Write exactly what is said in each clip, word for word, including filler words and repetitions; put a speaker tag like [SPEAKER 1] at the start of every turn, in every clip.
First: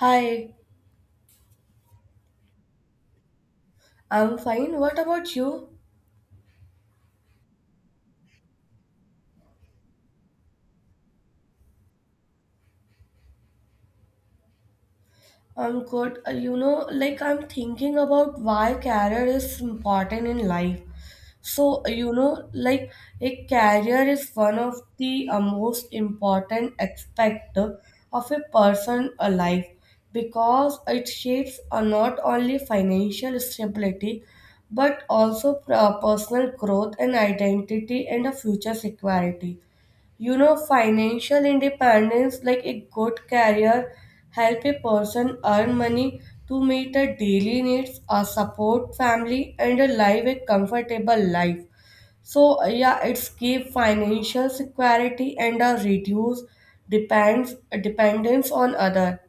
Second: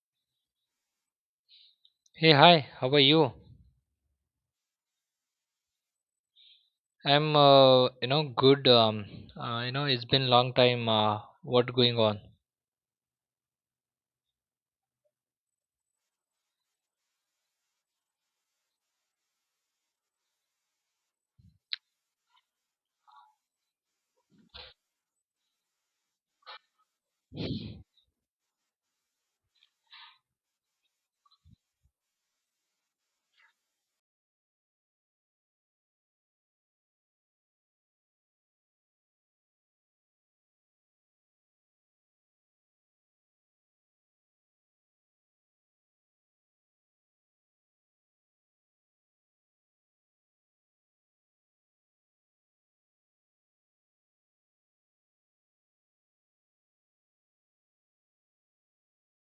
[SPEAKER 1] Hi,
[SPEAKER 2] Hey, hi, how are you?
[SPEAKER 1] I'm fine. What about you?
[SPEAKER 2] I'm, uh, you know, good. Um, uh, you know, it's been long time. Uh, what going on?
[SPEAKER 1] I'm good. Uh, You know, like I'm thinking about why career is important in life. So, uh, you know, like a career is one of the uh, most important aspect of a person' uh, life because it shapes uh, not only financial stability but also uh, personal growth and identity and a future security. You know, financial independence, like a good career, help a person earn money to meet their daily needs, a support family, and a live a comfortable life. So yeah, it's give financial security and a reduce depends dependence on other.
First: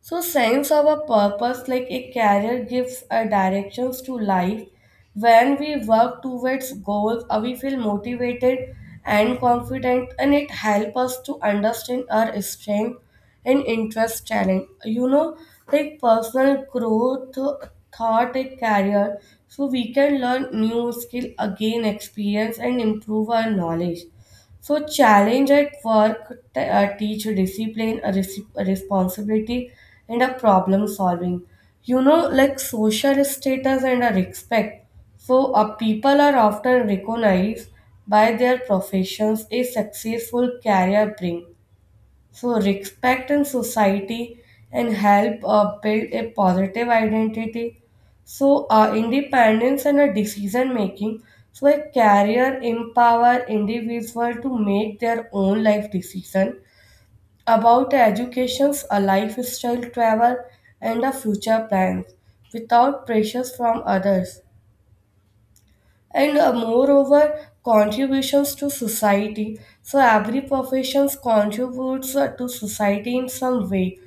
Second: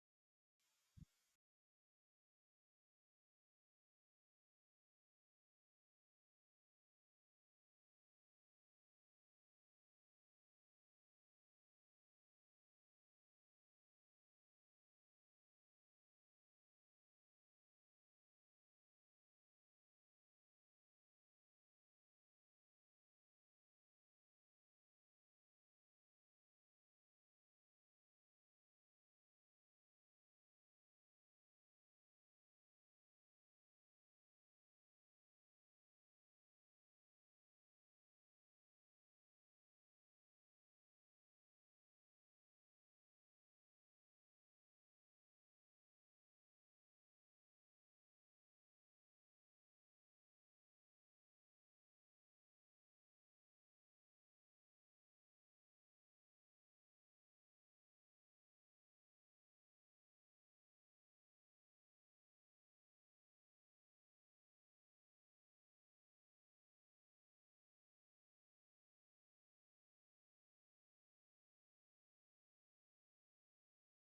[SPEAKER 1] So sense of a purpose like a career gives a directions to life. When we work towards goals, uh, we feel motivated and confident, and it helps us to understand our strength and interest talent. You know, like personal growth uh, thought a career, so we can learn new skill again experience and improve our knowledge. So, challenge at work t- uh, teach discipline, a res a responsibility, and a problem solving. You know, like social status and a respect. So, uh, people are often recognized by their professions, a successful career bring. So respect in society and help uh, build a positive identity. So uh, independence and a decision making. So a career empower individual to make their own life decision about educations, a lifestyle, travel, and a future plans without pressures from others. And uh, moreover, contributions to society. So every profession contributes uh, to society in some way,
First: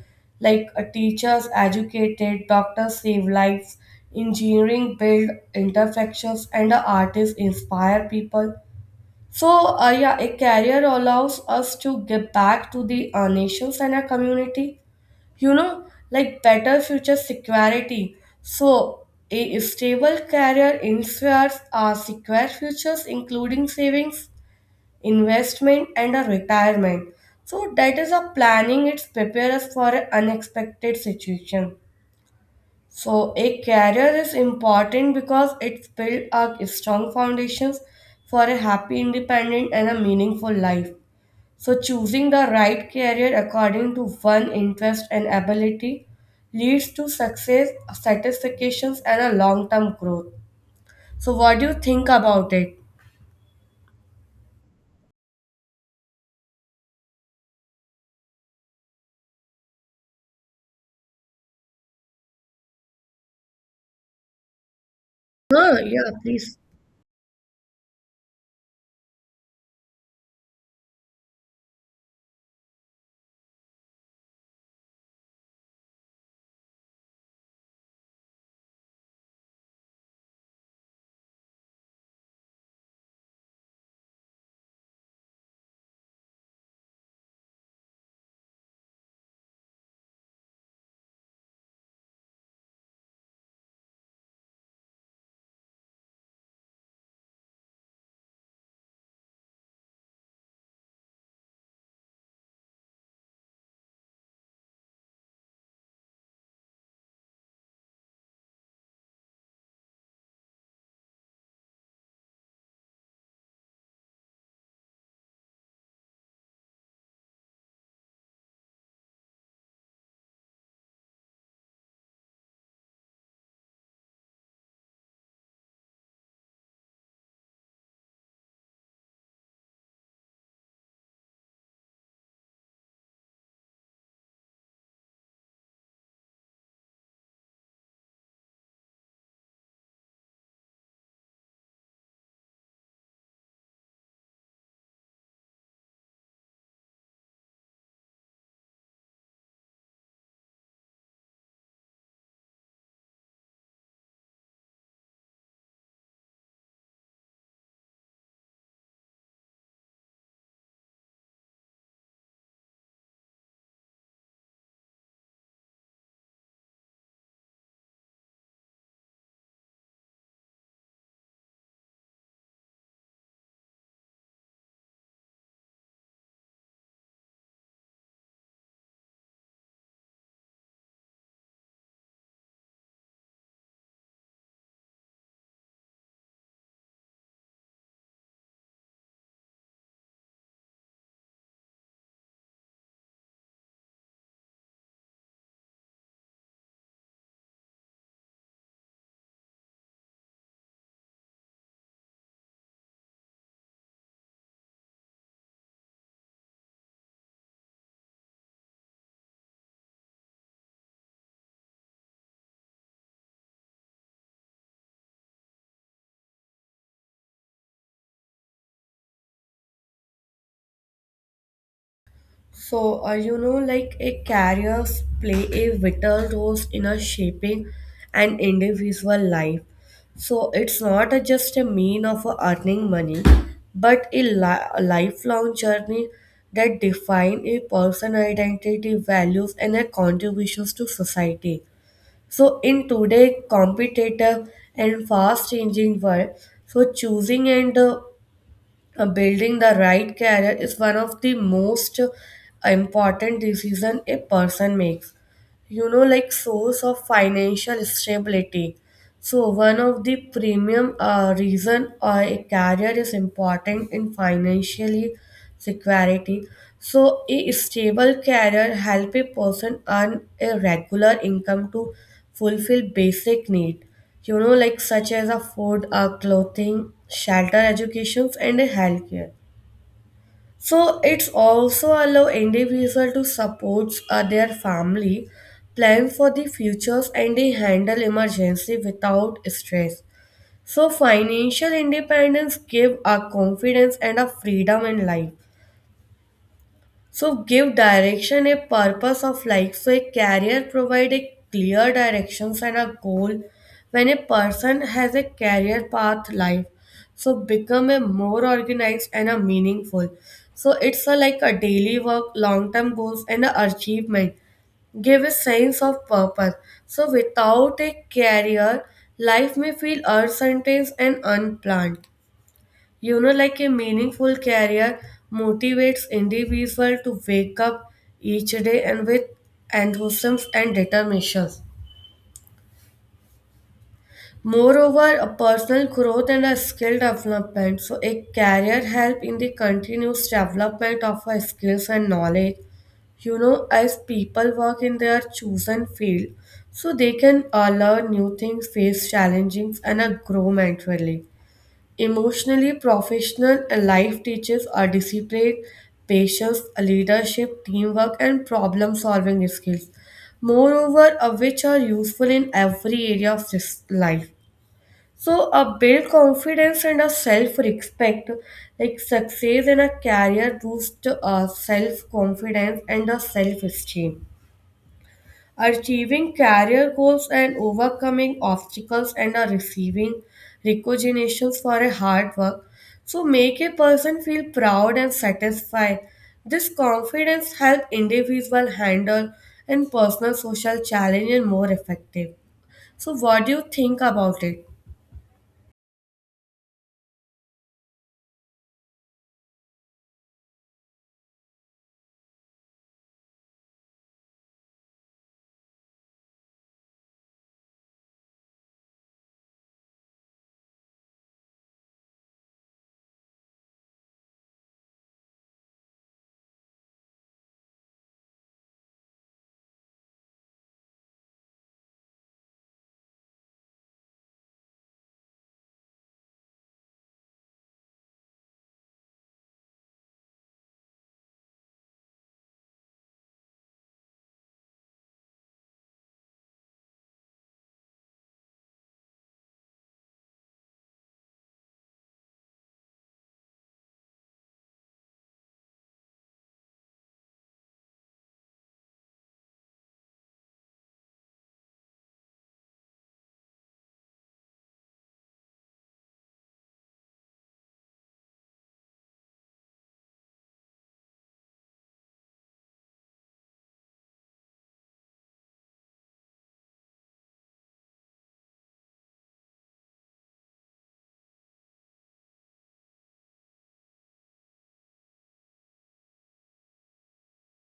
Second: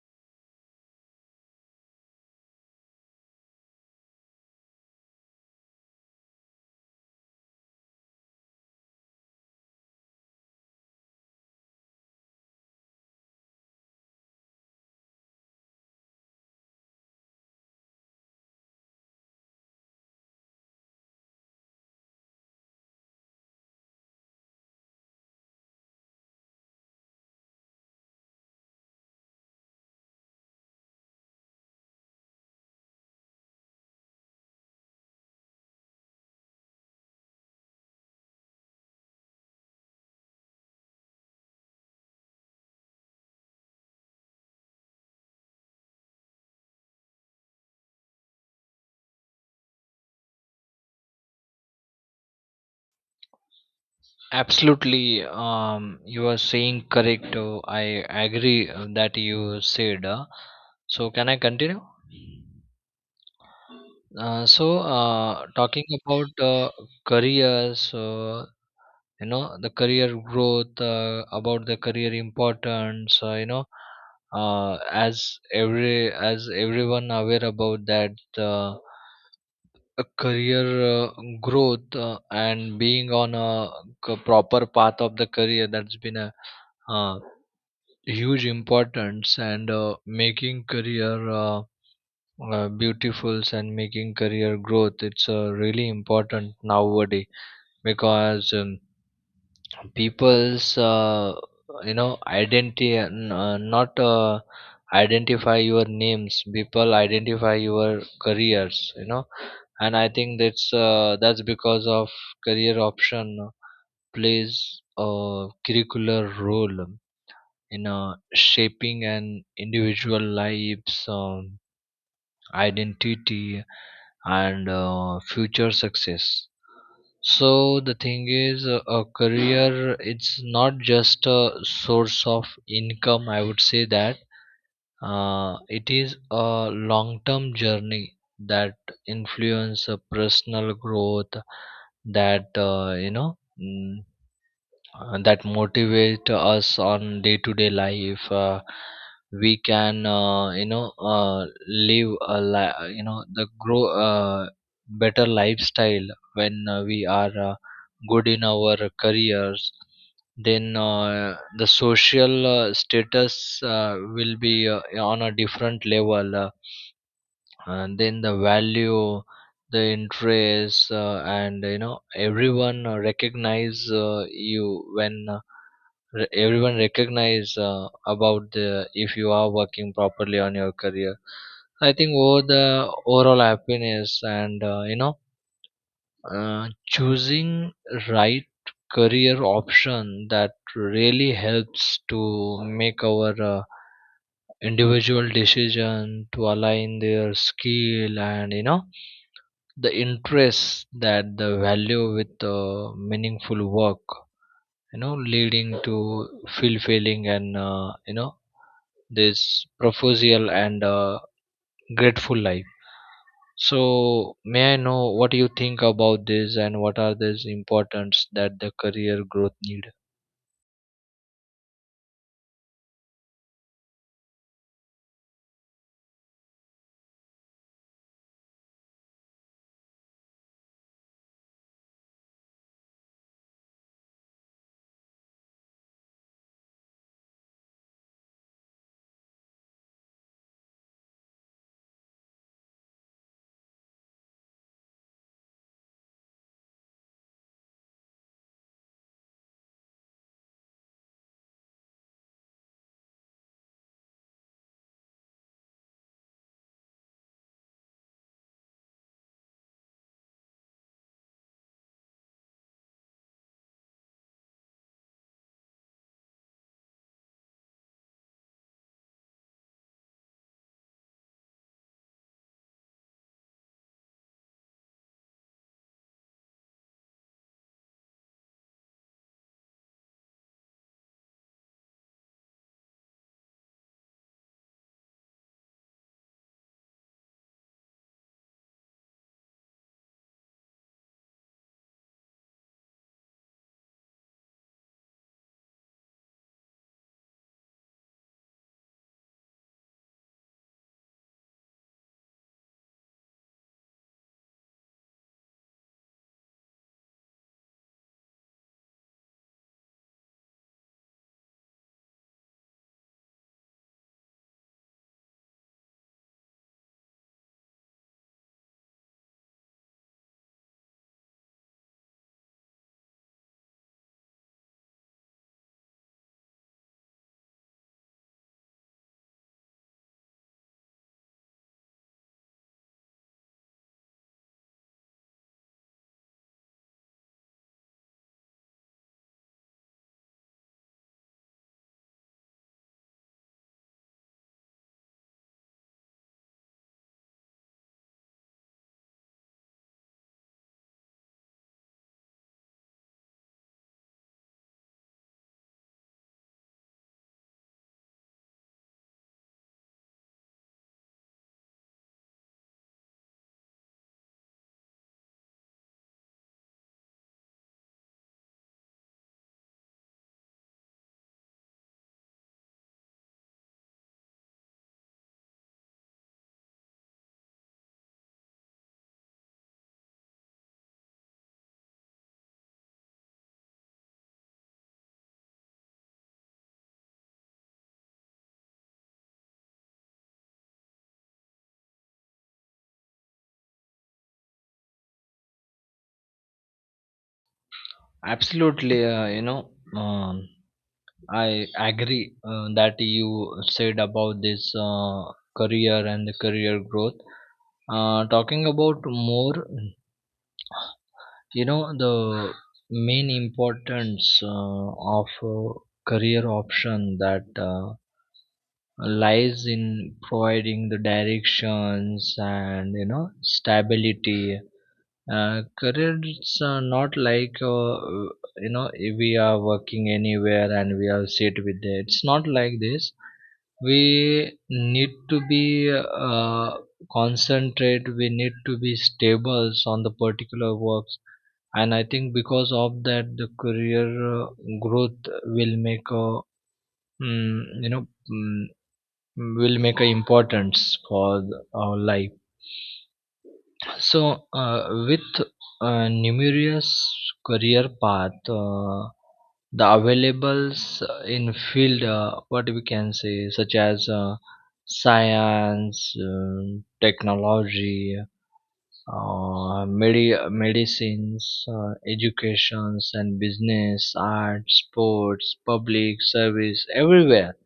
[SPEAKER 1] like uh, teachers educated, doctors save lives, engineering build imperfections, and uh, artists inspire people. So uh, yeah, a career allows us to give back to the uh, nations and our community, you know, like better future security. So a stable career ensures our secure futures, including savings, investment, and a retirement. So that is a planning, it's prepare us for an unexpected situation. So a career is important because it's build a strong foundations for a happy, independent, and a meaningful life. So, choosing the right career according to one interest and ability leads to success, satisfactions, and a long term growth. So, what do you think about it?
[SPEAKER 2] Absolutely. Um, you are saying correct. Uh, I agree uh, that you said. Uh, so, can I continue? Uh, so, uh,
[SPEAKER 1] Huh,
[SPEAKER 2] talking
[SPEAKER 1] yeah,
[SPEAKER 2] about
[SPEAKER 1] please.
[SPEAKER 2] uh, careers, uh, you know, the career growth, uh, about the career importance, uh, you know, uh, as every as everyone aware about that. Uh, a career uh, growth uh, and being on a c- proper path of the career that's been a uh, huge importance and uh, making career uh, uh, beautiful and making career growth it's uh, really important nowadays because um, people's uh, you know identity and, uh, not uh, identify your names, people identify your careers, you know. And I think that's uh, that's because of career option uh, plays a curricular role in uh, shaping an individual life's um, identity and uh, future success. So the thing is, uh, a career, it's not just a source of income. I would say that uh, it is a long term journey that influence uh, personal growth, that uh, you know mm, uh, that motivate us on day to day life. Uh, we can, uh, you know uh, live a li- you know, the grow uh, better lifestyle. When uh, we are uh, good in our careers, then uh, the social uh, status uh, will be uh, on a different level. Uh, and then the value, the interest, uh, and you know, everyone uh, recognize uh, you when uh, re- everyone recognize uh, about the, if you are working properly on your career, I think over the overall happiness and uh, you know uh, choosing right career option, that really helps to make our uh, individual decision to align their skill and, you know, the interests, that the value with uh, meaningful work, you know, leading to fulfilling and uh, you know this proposal and uh, grateful life. So may I know what you think about this, and what are these importance that the career growth need?
[SPEAKER 1] So, uh, you know, like a careers play a vital role in a shaping an individual life. So it's not a just a mean of uh, earning money, but a li- a lifelong journey that define a person identity, values, and their contributions to society. So in today competitive and fast changing world, so choosing and uh, uh, building the right career is one of the most important decisions a person makes, you know, like source of financial stability. So one of the premium uh, reason a career is important in financially security. So a stable career help a person earn a regular income to fulfill basic need, you know, like such as a food, uh, clothing, shelter, educations, and a healthcare. So it's also allow individual to support uh, their family, plan for the futures, and they handle emergency without stress. So financial independence give a confidence and a freedom in life. So give direction a purpose of life. So a career provide a clear directions and a goal. When a person has a career path life, so become a more organized and a meaningful. So it's a, like a daily work, long term goals and a achievement give a sense of purpose. So without a career, life may feel uncertain and unplanned. You know, like a meaningful career motivates individual to wake up each day and with enthusiasm and determination. Moreover, a personal growth and a skill development. So a career help in the continuous development of our skills and knowledge. You know, as people work in their chosen field, so they can uh, learn new things, face challenges, and uh, grow mentally. Emotionally professional, a life teaches are discipline, patience, leadership, teamwork, and problem solving skills. Moreover, uh, which are useful in every area of this life. So, uh, build confidence and a self respect. Like success in a career boosts uh, self confidence and a self esteem. Achieving career goals and overcoming obstacles and are receiving recognitions for a hard work. So make a person feel proud and satisfied. This confidence help individual handle and personal social challenge and more effective. So what do you think about it?
[SPEAKER 2] Absolutely. uh, you know um, I agree uh, that you said about this uh, career and the career growth. Uh, talking about more, you know, the main importance uh, of uh, career option, that uh, lies in providing the directions and, you know, stability. Uh, careers are not like, uh, you know we are working anywhere and we are sit with it. It's not like this. We need to be uh, concentrate. We need to be stable on the particular works, and I think because of that, the career uh, growth will make a mm, you know mm, will make a importance for the our life. So, uh, with uh, numerous career path, uh, the availables in field, uh, what we can say, such as uh, science, um, technology, uh, medi- medicines, uh, educations and business, art, sports, public service, everywhere,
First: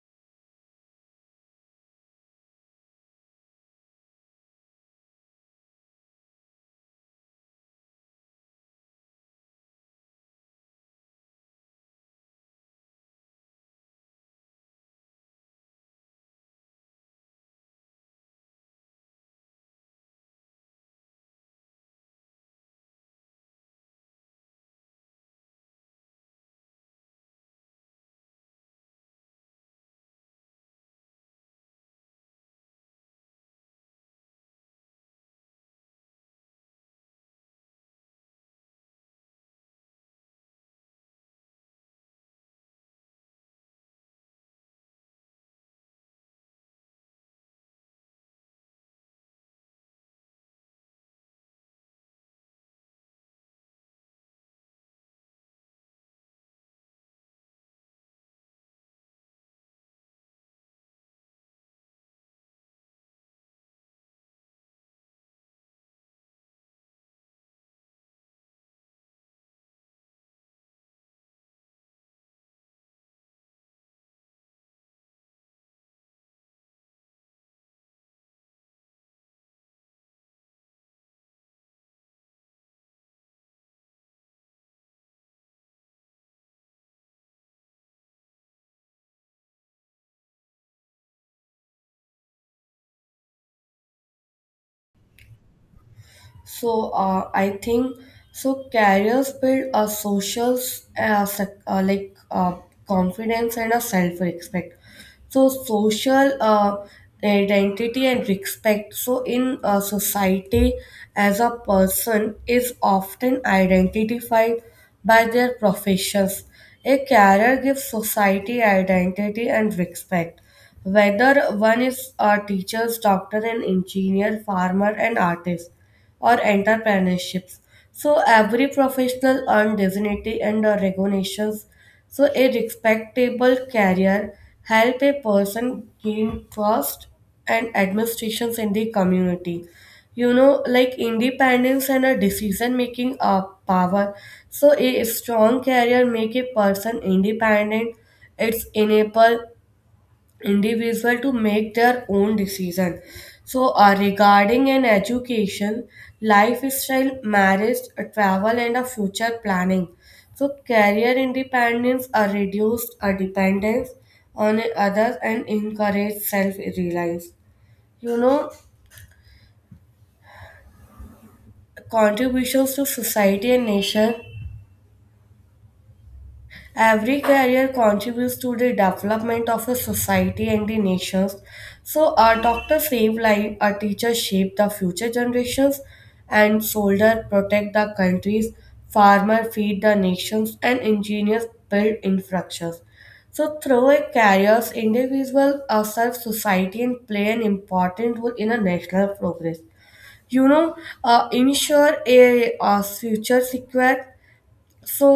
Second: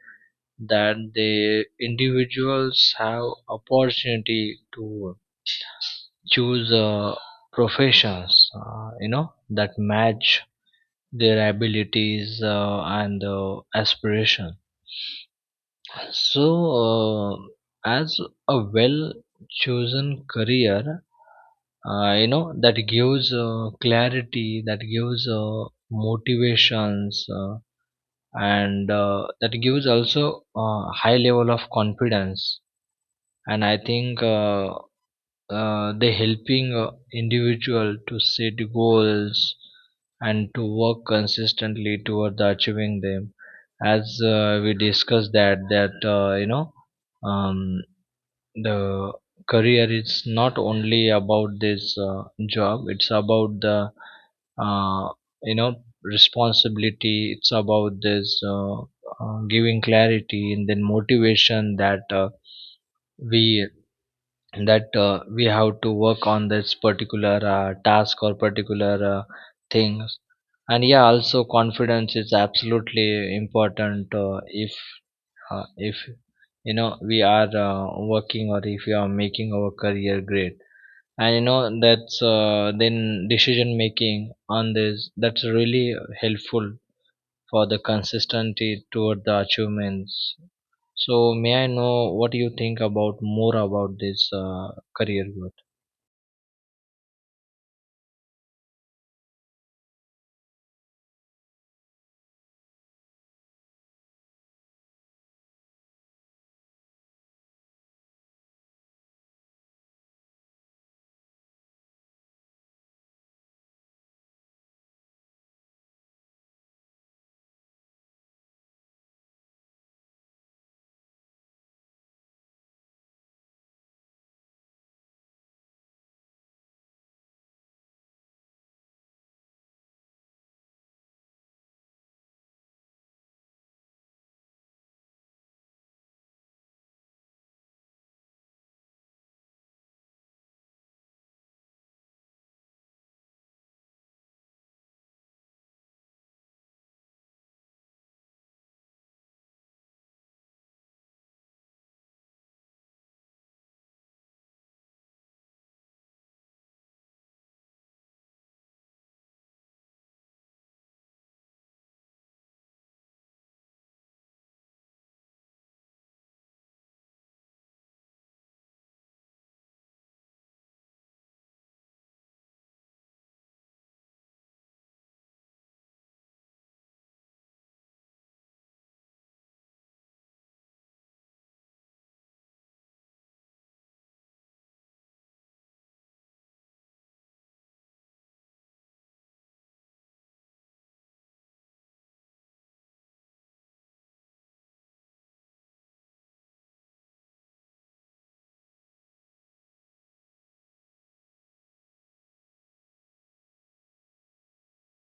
[SPEAKER 2] that the individuals have opportunity to choose uh, professions, uh, you know, that match their abilities uh, and uh, aspiration. So uh, as a well chosen career, uh, you know, that gives uh, clarity, that gives uh, motivations, uh, and uh, that gives also a high level of confidence. And I think uh, uh, they helping uh, individual to set goals and to work consistently toward the achieving them. As uh, we discussed that, that uh, you know um, the career is not only about this uh, job, it's about the uh, you know responsibility, it's about this uh, uh, giving clarity and then motivation, that uh, we that uh, we have to work on this particular uh, task or particular uh, things. And yeah, also confidence is absolutely important, uh, if uh, if, you know, we are uh, working, or if we are making our career great. And you know that's uh, then decision making on this, that's really helpful for the consistency toward the achievements. So may I know what you think about more about this uh, career goal?
[SPEAKER 1] So uh, I think so careers build a social uh, sec- uh, like uh, confidence and a self respect. So social uh, identity and respect. So in uh, society, as a person is often identified by their professions. A career gives society identity and respect. Whether one is a teacher, doctor, an engineer, farmer, and artist or entrepreneurships. So every professional earned dignity and uh, recognitions. So a respectable career help a person gain trust and administrations in the community. You know, like independence and a decision making uh, power. So a strong career make a person independent. It's enable individual to make their own decision, so uh, regarding an education, lifestyle, marriage, uh, travel, and a future planning. So career independence are reduced a dependence on others and encourage self-reliance, you know, contributions to society and nation. Every career contributes to the development of a society and the nations. So, a doctor save life, a teacher shape the future generations, and soldier protect the countries, farmer feed the nations, and engineers build infrastructures. So, through a careers, individual uh, serve society and play an important role in a national progress, you know, uh, ensure a, uh future secure. So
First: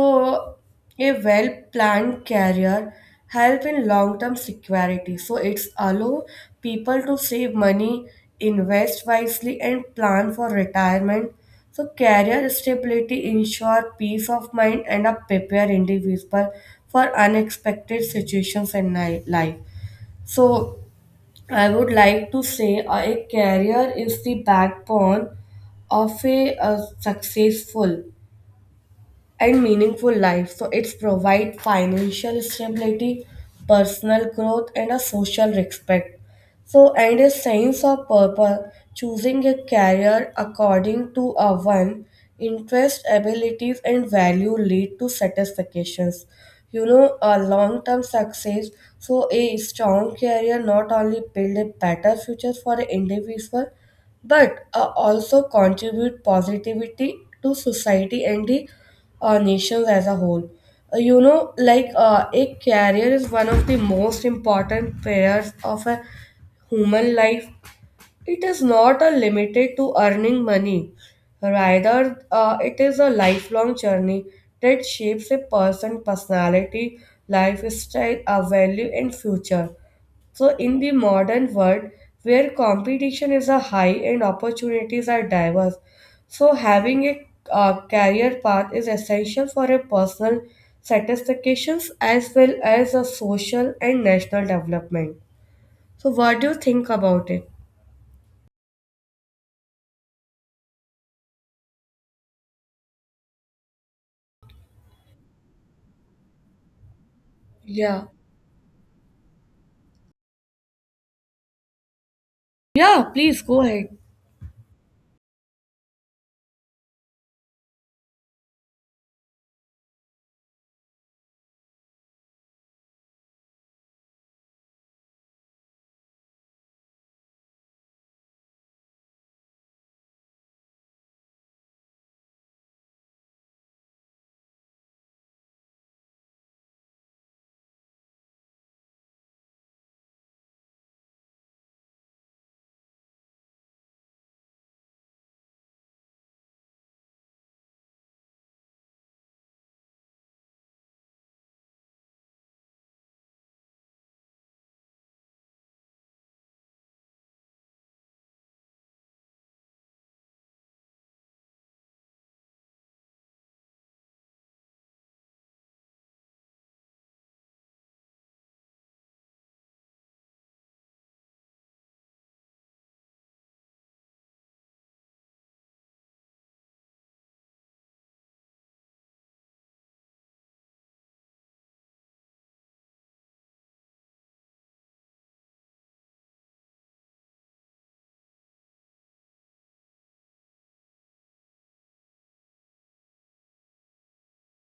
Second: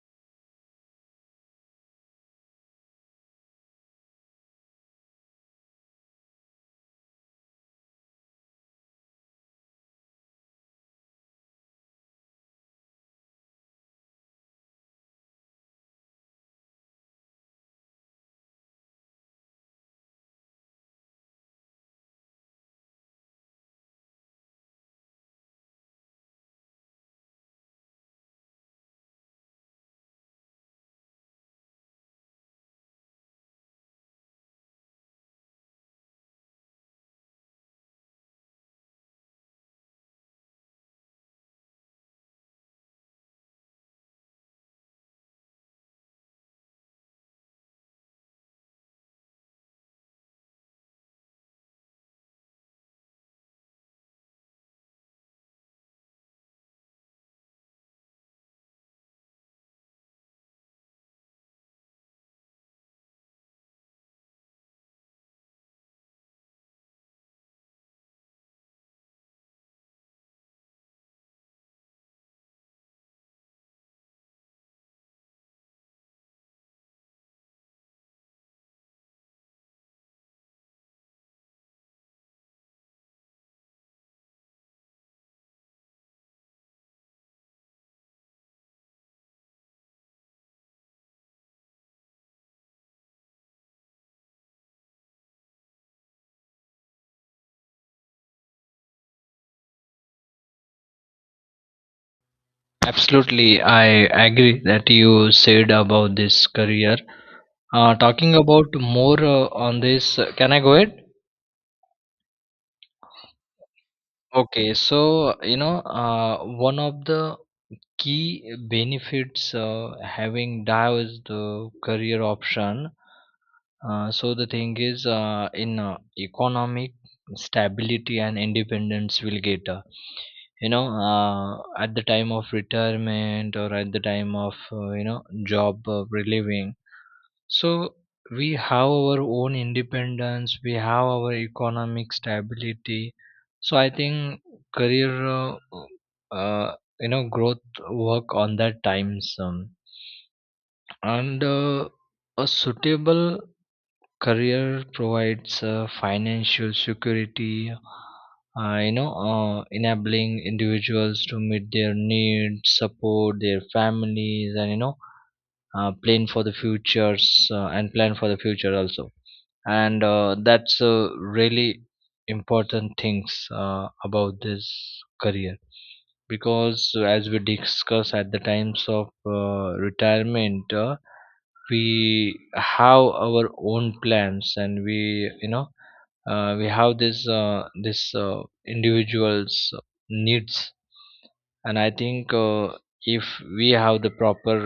[SPEAKER 1] a well-planned career help in long-term security. So it's allow people to save money, invest wisely, and plan for retirement. So career stability ensure peace of mind and a prepare individual for unexpected situations in ni- life. So I would like to say a career is the backbone of a, a successful and meaningful life. So it's provide financial stability, personal growth, and a social respect. So and a sense of purpose, choosing a career according to a one interest, abilities, and value lead to satisfactions. You know, a long-term success. So a strong career not only build a better future for an individual, but uh, also contribute positivity to society and the our nations as a whole. Uh, you know, like uh, a career is one of the most important pillars of a human life. It is not a limited to earning money. Rather, uh, it is a lifelong journey that shapes a person's personality, lifestyle, a value, and future. So, in the modern world where competition is a high and opportunities are diverse, so having a uh, career path is essential for a personal satisfaction as well as a social and national development. So, what do you think about it?
[SPEAKER 2] Absolutely, I agree that you said about this career. Uh,
[SPEAKER 1] Yeah.
[SPEAKER 2] talking about more uh, on this, uh, can I go ahead?
[SPEAKER 1] Yeah, please go ahead.
[SPEAKER 2] Okay, so you know, uh, one of the key benefits uh, having D A O is the career option. Uh, so the thing is, uh, in uh, economic stability and independence will get. Uh, you know uh, at the time of retirement, or at the time of, uh, you know job uh, relieving. So we have our own independence, we have our economic stability. So I think career, uh, uh, you know, growth, work on that times, um, and uh, a suitable career provides uh, financial security, Uh, you know, uh, enabling individuals to meet their needs, support their families, and, you know, uh, plan for the futures uh, and plan for the future also. And uh, that's a really important things uh, about this career, because uh, as we discuss, at the times of uh, retirement, uh, we have our own plans, and we, you know, uh, we have this uh, this uh, individuals needs. And I think uh, if we have the proper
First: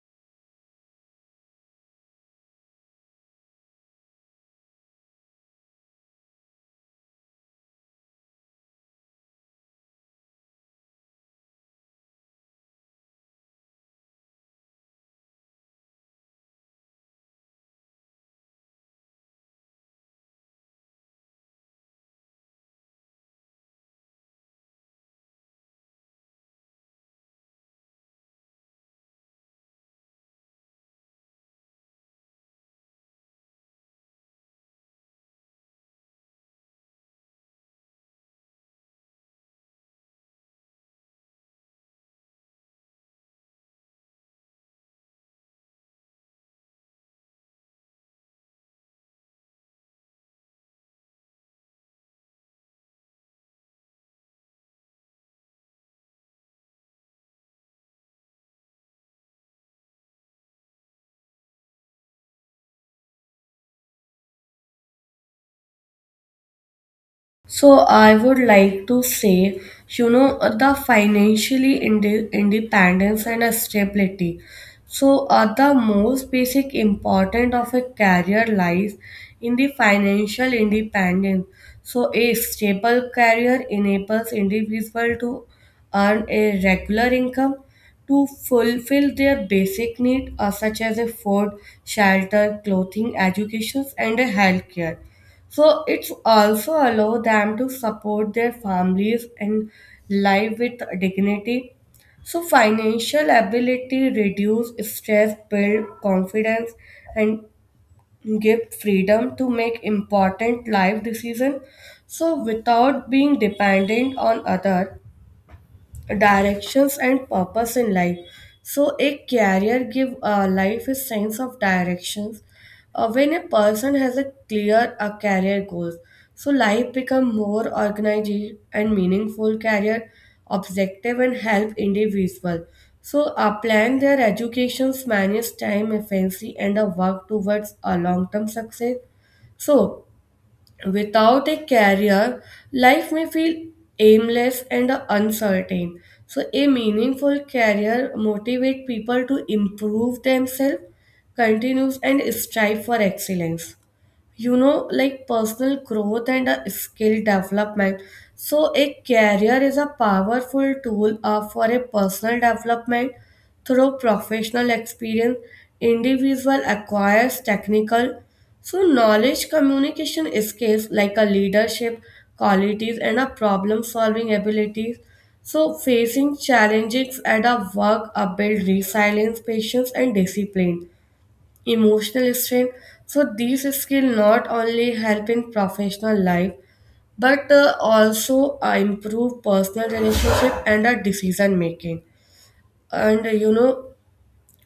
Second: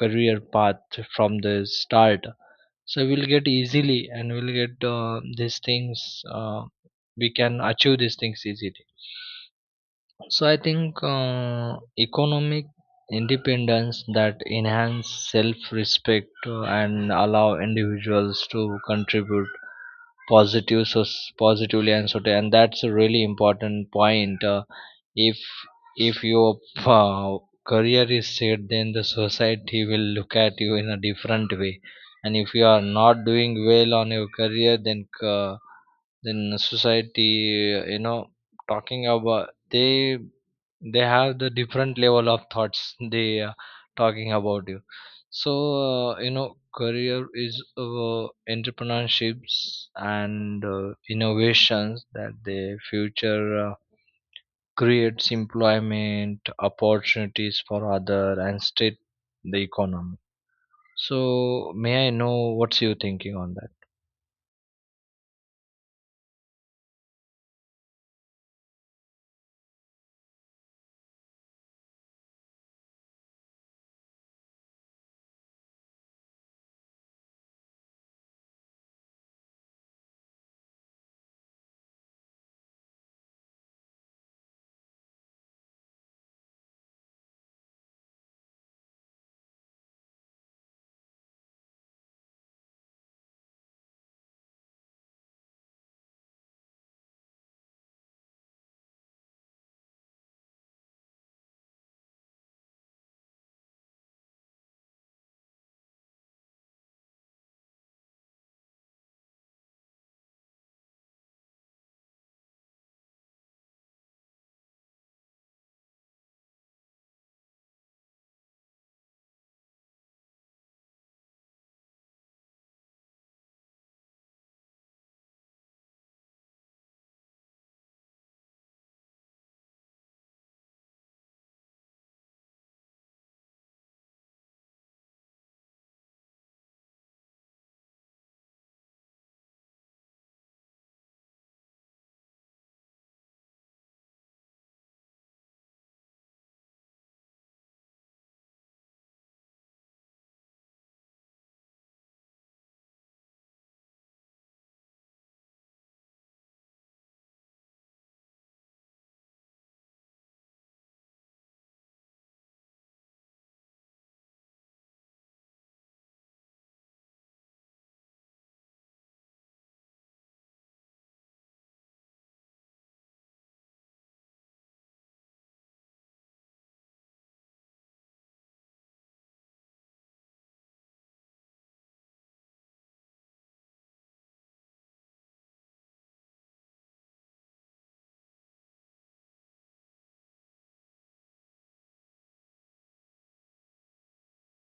[SPEAKER 2] career path from the start, so we'll get easily, and we'll get uh, these things, uh, we can achieve these things easily. So I think uh, economic independence, that enhance self respect and allow individuals to contribute positive so positively. And so, and that's a really important point, uh, if if your uh, career is set, then the society will look at you in a different way. And if you are not doing well on your career, then uh, then society, uh, you know, talking about, they they have the different level of thoughts, they are talking about you. So uh, you know career is uh, entrepreneurships and uh, innovations, that the future uh, creates employment opportunities for other and state the economy. So may I know what's you thinking on that?
[SPEAKER 1] So I would like to say, you know, uh, the financially inde- independence and uh, stability. So uh, the most basic important of a career lies in the financial independence. So a stable career enables individual to earn a regular income to fulfill their basic needs uh, such as a food, shelter, clothing, education, and a healthcare. So it's also allow them to support their families and live with dignity. So financial ability reduce stress, build confidence, and give freedom to make important life decisions. So without being dependent on others, directions and purpose in life. So a career give uh, life a sense of directions. Uh, when a person has a clear uh, career goals, so life become more organized and meaningful career objective and help individual, so uh, plan their educations, manage time efficiency, and a work towards a long term success. So without a career, life may feel aimless and uncertain. So, a meaningful career motivates people to improve themselves, continues, and strive for excellence, you know, like personal growth and uh, skill development. So a career is a powerful tool uh, for a personal development. Through professional experience, individual acquires technical, so knowledge, communication skills, like a leadership qualities and a problem solving abilities. So facing challenges at a work uh, build resilience, patience, and discipline, emotional strength. So these skills not only help in professional life but uh, also uh, improve personal relationship and uh, decision making. And uh, you know,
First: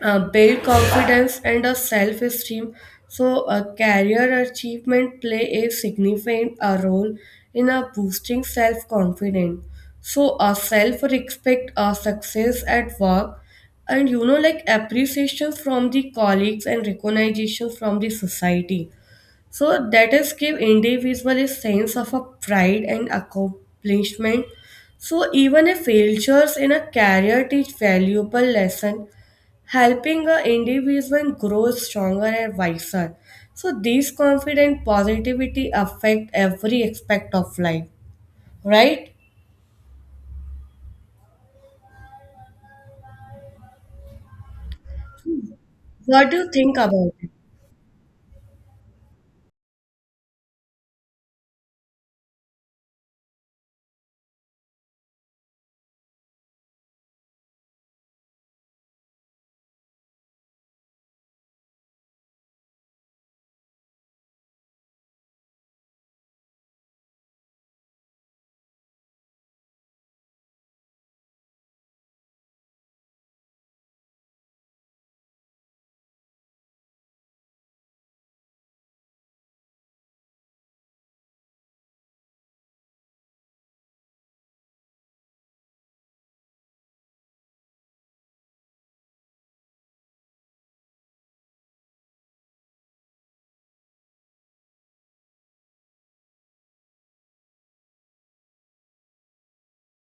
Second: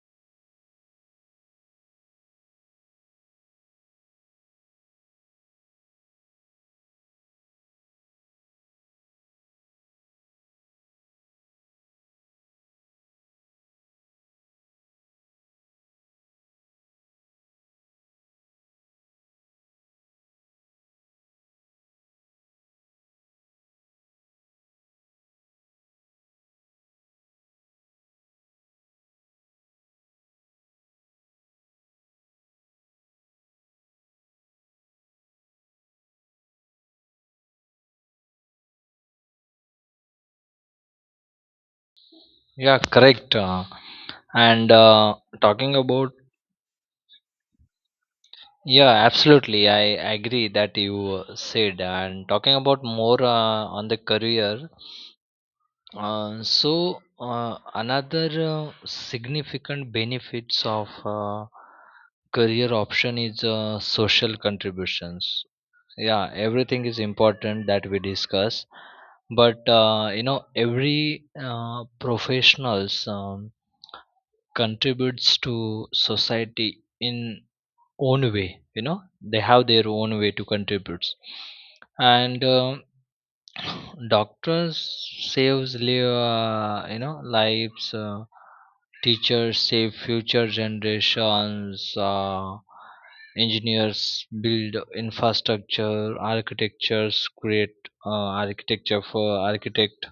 [SPEAKER 1] uh, build confidence and a self esteem. So, a career achievement play a significant uh, role in a boosting self confidence. So, a self respect, a success at work, and you know, like appreciation from the colleagues and recognition from the society. So, that is give individual a sense of a pride and accomplishment. So even a failures in a career teach valuable lesson, helping an individual grow stronger and wiser. So these confident positivity affect every aspect of life, right?
[SPEAKER 2] Yeah, correct. Uh, and uh, Talking about,
[SPEAKER 1] What do you think about it?
[SPEAKER 2] yeah, absolutely, I agree that you uh, said. And talking about more uh, on the career. uh, so uh, Another uh, significant benefits of uh, career option is uh, social contributions. Yeah, everything is important that we discuss, but, uh, you know, every uh, professionals um, contributes to society in own way. You know, they have their own way to contribute. And um Doctors saves li- uh, you know, lives. Uh, teachers save future generations. Uh, engineers build infrastructure. Architectures create uh, architecture for architect.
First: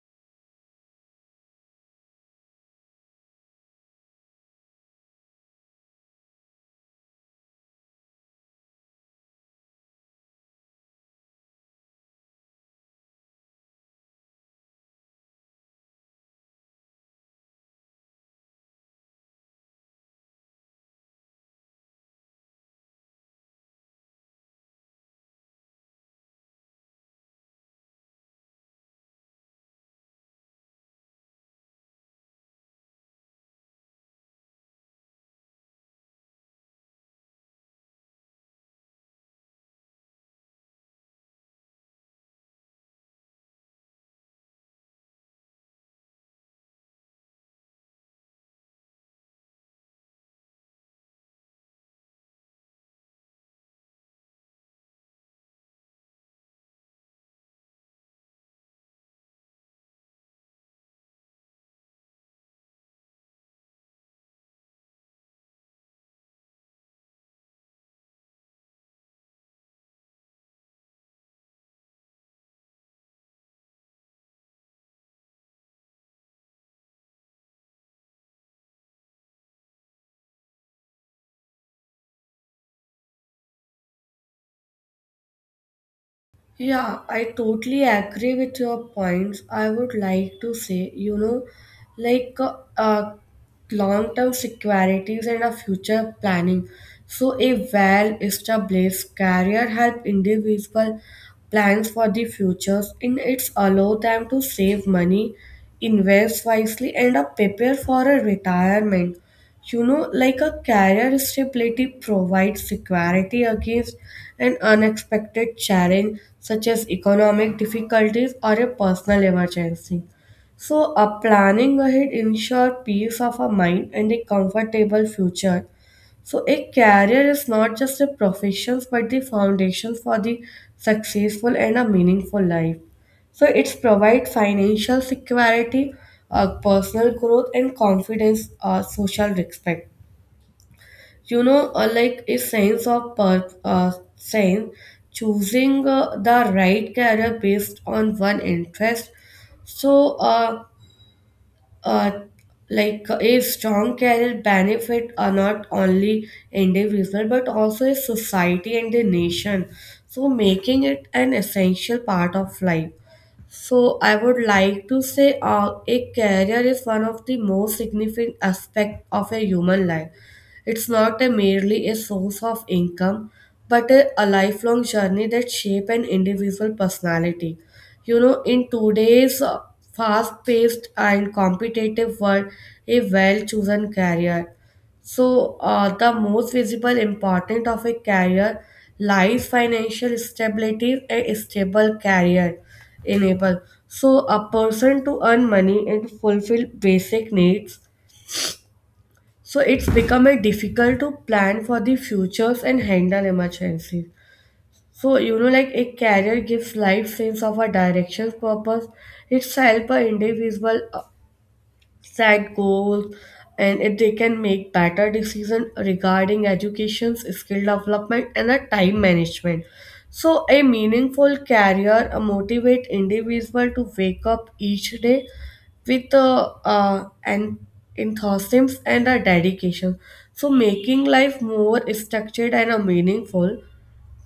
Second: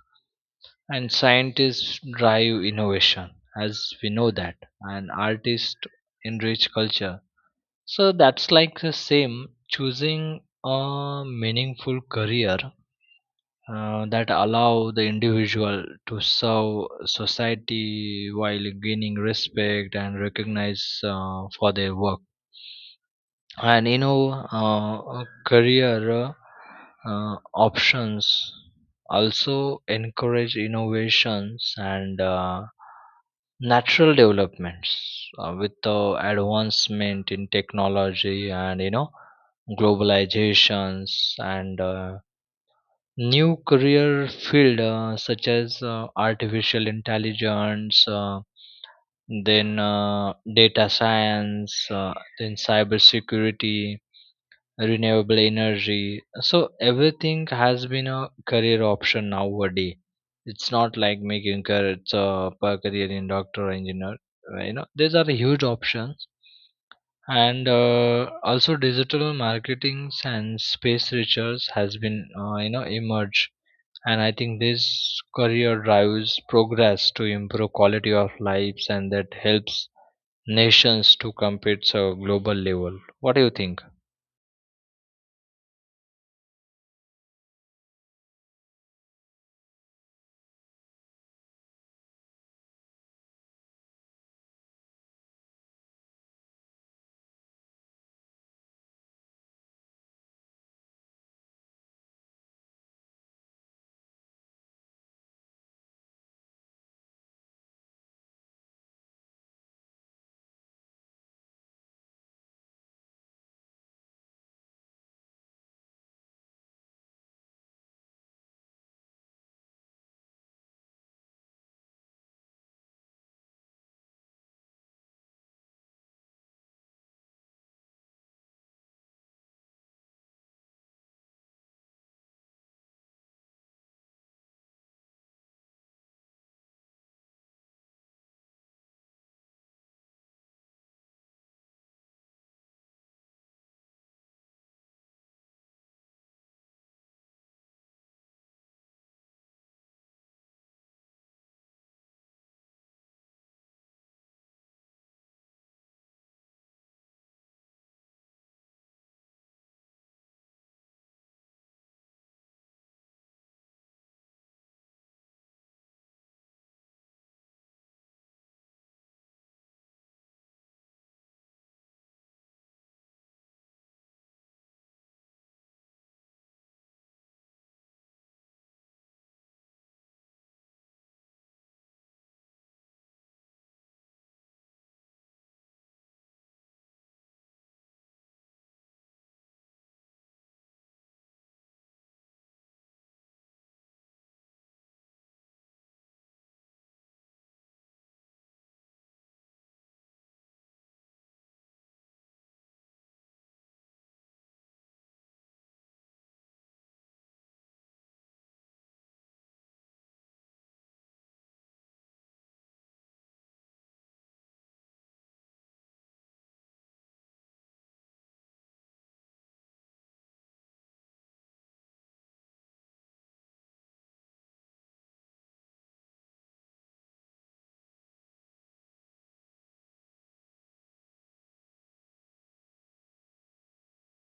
[SPEAKER 2] And scientists drive innovation, as we know that. And artists enrich culture. So that's like the same, choosing a meaningful career uh, that allow the individual to serve society while gaining respect and recognize uh, for their work. And, you know, uh, career uh, options also encourage innovations and uh, natural developments uh, with the advancement in technology and, you know, globalizations. And uh, new career field, uh, such as uh, artificial intelligence, uh, then uh, data science, uh, then cybersecurity, renewable energy, so everything has been a career option nowadays. It's not like making career, it's a per career in doctor or engineer. Uh, you know, these are huge options. And uh, also digital marketing and space research has been, uh, you know emerged. And I think this career drives progress to improve quality of lives, and that helps nations to compete so global level. What do you think?
[SPEAKER 1] Yeah, I totally agree with your points. I would like to say, you know, like uh, uh, long term securities and a future planning. So, a well established career help individual plans for the futures and it's allow them to save money, invest wisely, and uh, prepare for a retirement. You know like a career stability provides security against an unexpected challenge such as economic difficulties or a personal emergency, so a planning ahead ensure peace of a mind and a comfortable future. So a career is not just a profession but the foundation for the successful and a meaningful life. So it's provide financial security, uh, personal growth, and confidence, uh, social respect. You know, uh, like a sense of per- uh, sense, choosing uh, the right career based on one interest. So, uh, uh, like uh, a strong career benefit are not only individual but also a society and the nation, so making it an essential part of life. So I would like to say, uh, a career is one of the most significant aspect of a human life. It's not a merely a source of income, but a, a lifelong journey that shape an individual personality. You know, in today's uh, fast-paced and competitive world, a well-chosen career. So, uh, the most visible importance of a career lies financial stability and a stable career enable. So, a person to earn money and fulfill basic needs, so it's becoming difficult to plan for the futures and handle emergencies. So you know, like a career gives life sense of a direction, purpose. It's help a individual set goals, and if they can make better decision regarding educations skill development and a time management. So a meaningful career uh, motivate individual to wake up each day with uh, uh, an enthusiasm and a dedication, so making life more structured and uh, meaningful.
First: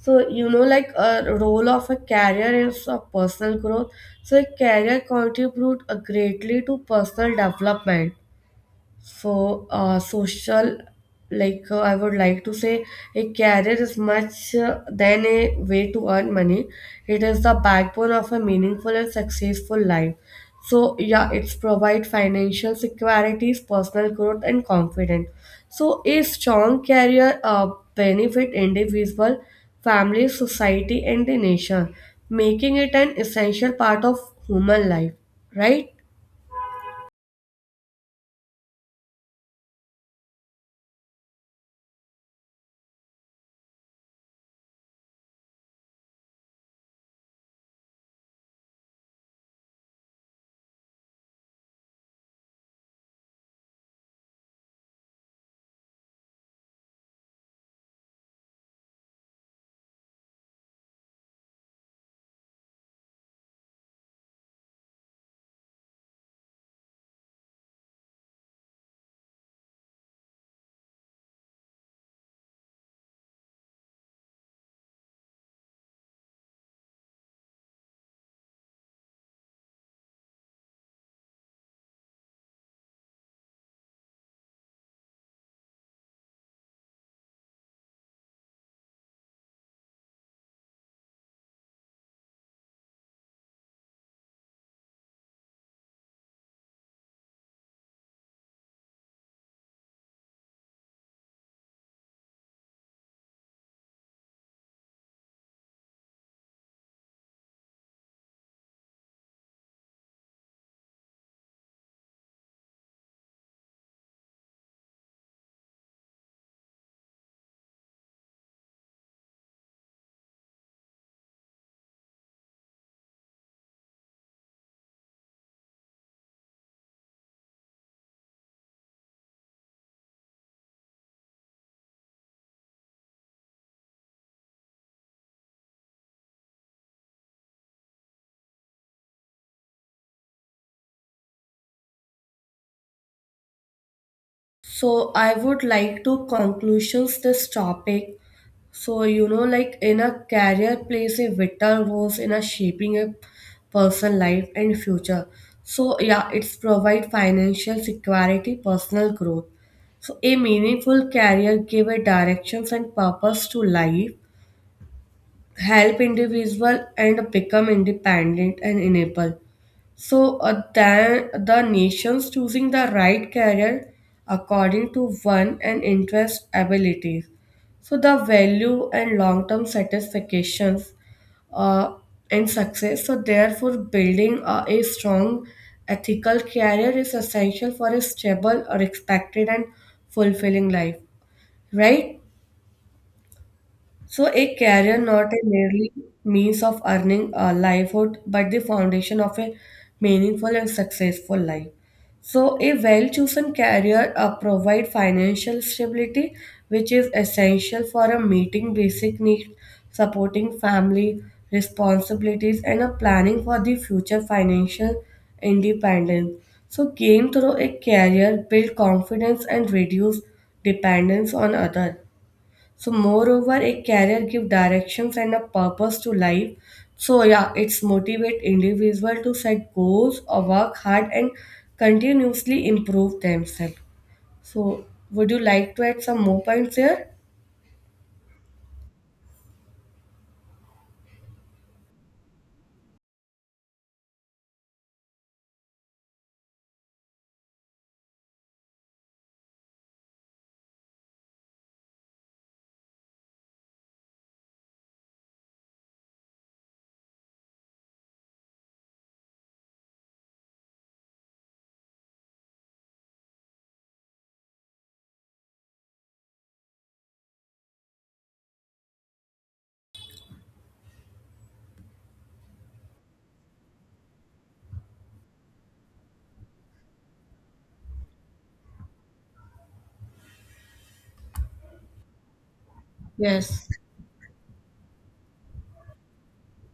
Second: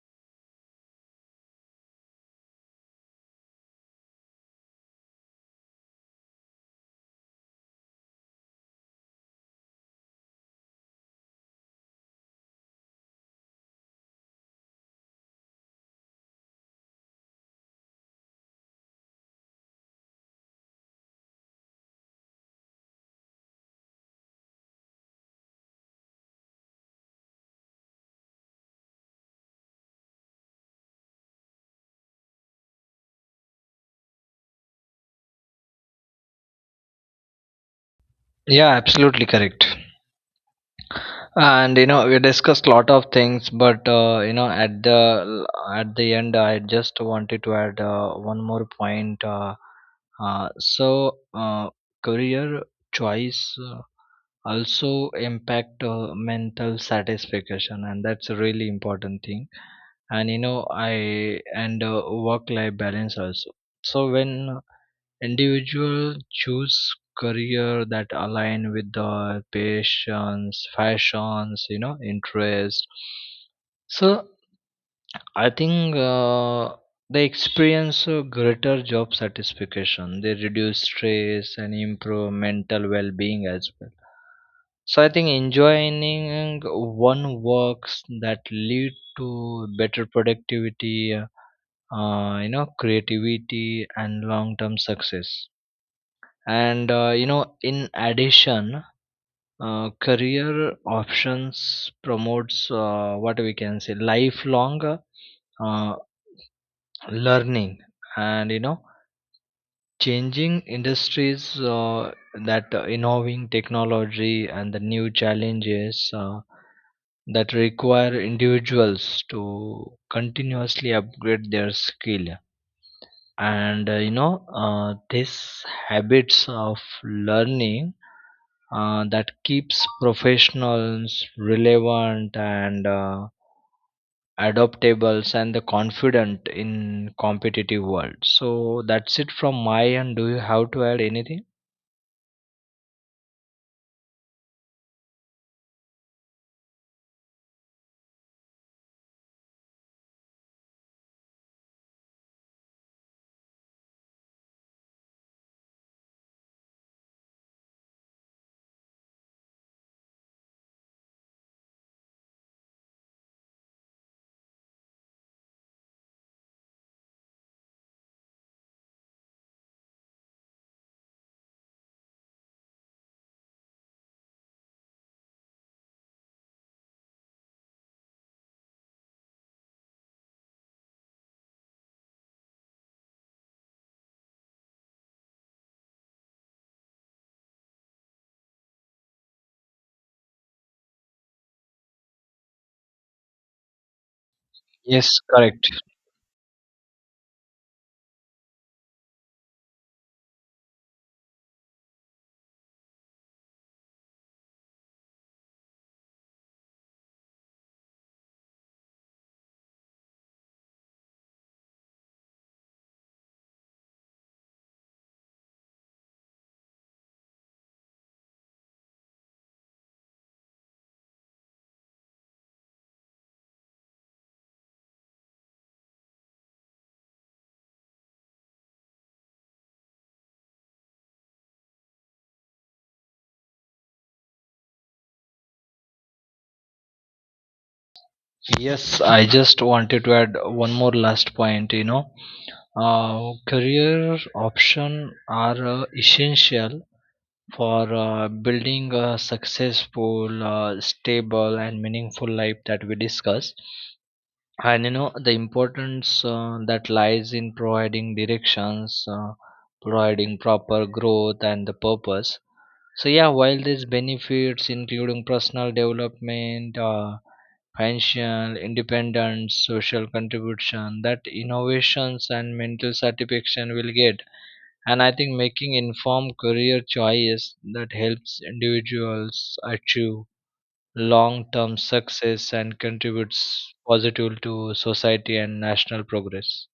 [SPEAKER 1] So, you know, like a role of a career is a personal growth. So, a career contribute uh, greatly to personal development. So, uh, social, like uh, I would like to say, a career is much uh, than a way to earn money. It is the backbone of a meaningful and successful life. So, yeah, it's provide financial securities, personal growth, and confidence. So, a strong career uh, benefit individual, family, society, and the nation, making it an essential part of human life. Right?
[SPEAKER 2] Yeah, absolutely correct. And you know, we discussed a lot of things, but, uh, you know, at the at the end, I just wanted to add uh, one more point. uh, uh, so uh, Career choice uh, also impact uh, mental satisfaction, and that's a really important thing. And you know I and uh, work life balance also. So when individual choose career that align with their passions, fashions, you know, interests. So I think uh, they experience a greater job satisfaction. They reduce stress and improve mental well-being as well. So I think enjoying one works, that lead to better productivity, uh, you know, creativity and long-term success. And, uh, you know, in addition, uh, career options promotes uh, what we can say, lifelong uh, learning. And, you know, changing industries uh, that uh, involving technology and the new challenges, uh, that require individuals to continuously upgrade their skill. And uh, you know uh, these habits of learning, uh, that keeps professionals relevant and uh, adaptables and the confident in competitive world. So that's it from my end, do you have to add anything?
[SPEAKER 1] So I would like to conclusions this topic. So you know, like in a career plays a vital role in a shaping a person life and future. So yeah, it's provide financial security, personal growth. So a meaningful career give a directions and purpose to life, help individual and become independent and enable. So uh, then the nations choosing the right career according to one and interest abilities. So the value and long-term satisfactions uh, and success. So therefore building uh, a strong ethical career is essential for a stable or expected and fulfilling life. Right? So, a career
[SPEAKER 2] Yes,
[SPEAKER 1] not a
[SPEAKER 2] correct.
[SPEAKER 1] merely means of earning a livelihood, but the foundation of a meaningful and successful life. So, a well chosen career uh, provides financial stability, which is essential for a meeting basic needs, supporting family responsibilities, and a planning for the future financial independence. So, gain through a career build confidence and reduce dependence on others. So, moreover, a career give directions and a purpose to life. So, yeah, it's motivate individual to set goals or work hard and continuously improve themselves. So, would you like to add some more points here?
[SPEAKER 2] Yes, I just wanted to add one more last point. You know, uh, career option are uh, essential for uh, building a successful, uh, stable, and meaningful life, that we discussed. And you know, the importance uh, that lies in providing directions, uh, providing proper growth, and the purpose. So, yeah, while these benefits, including personal development, uh, financial independence, social contribution, that innovations and mental satisfaction will get. And I think making informed career choice, that helps individuals achieve long term success and
[SPEAKER 1] Yes.
[SPEAKER 2] contributes positively to society and national progress.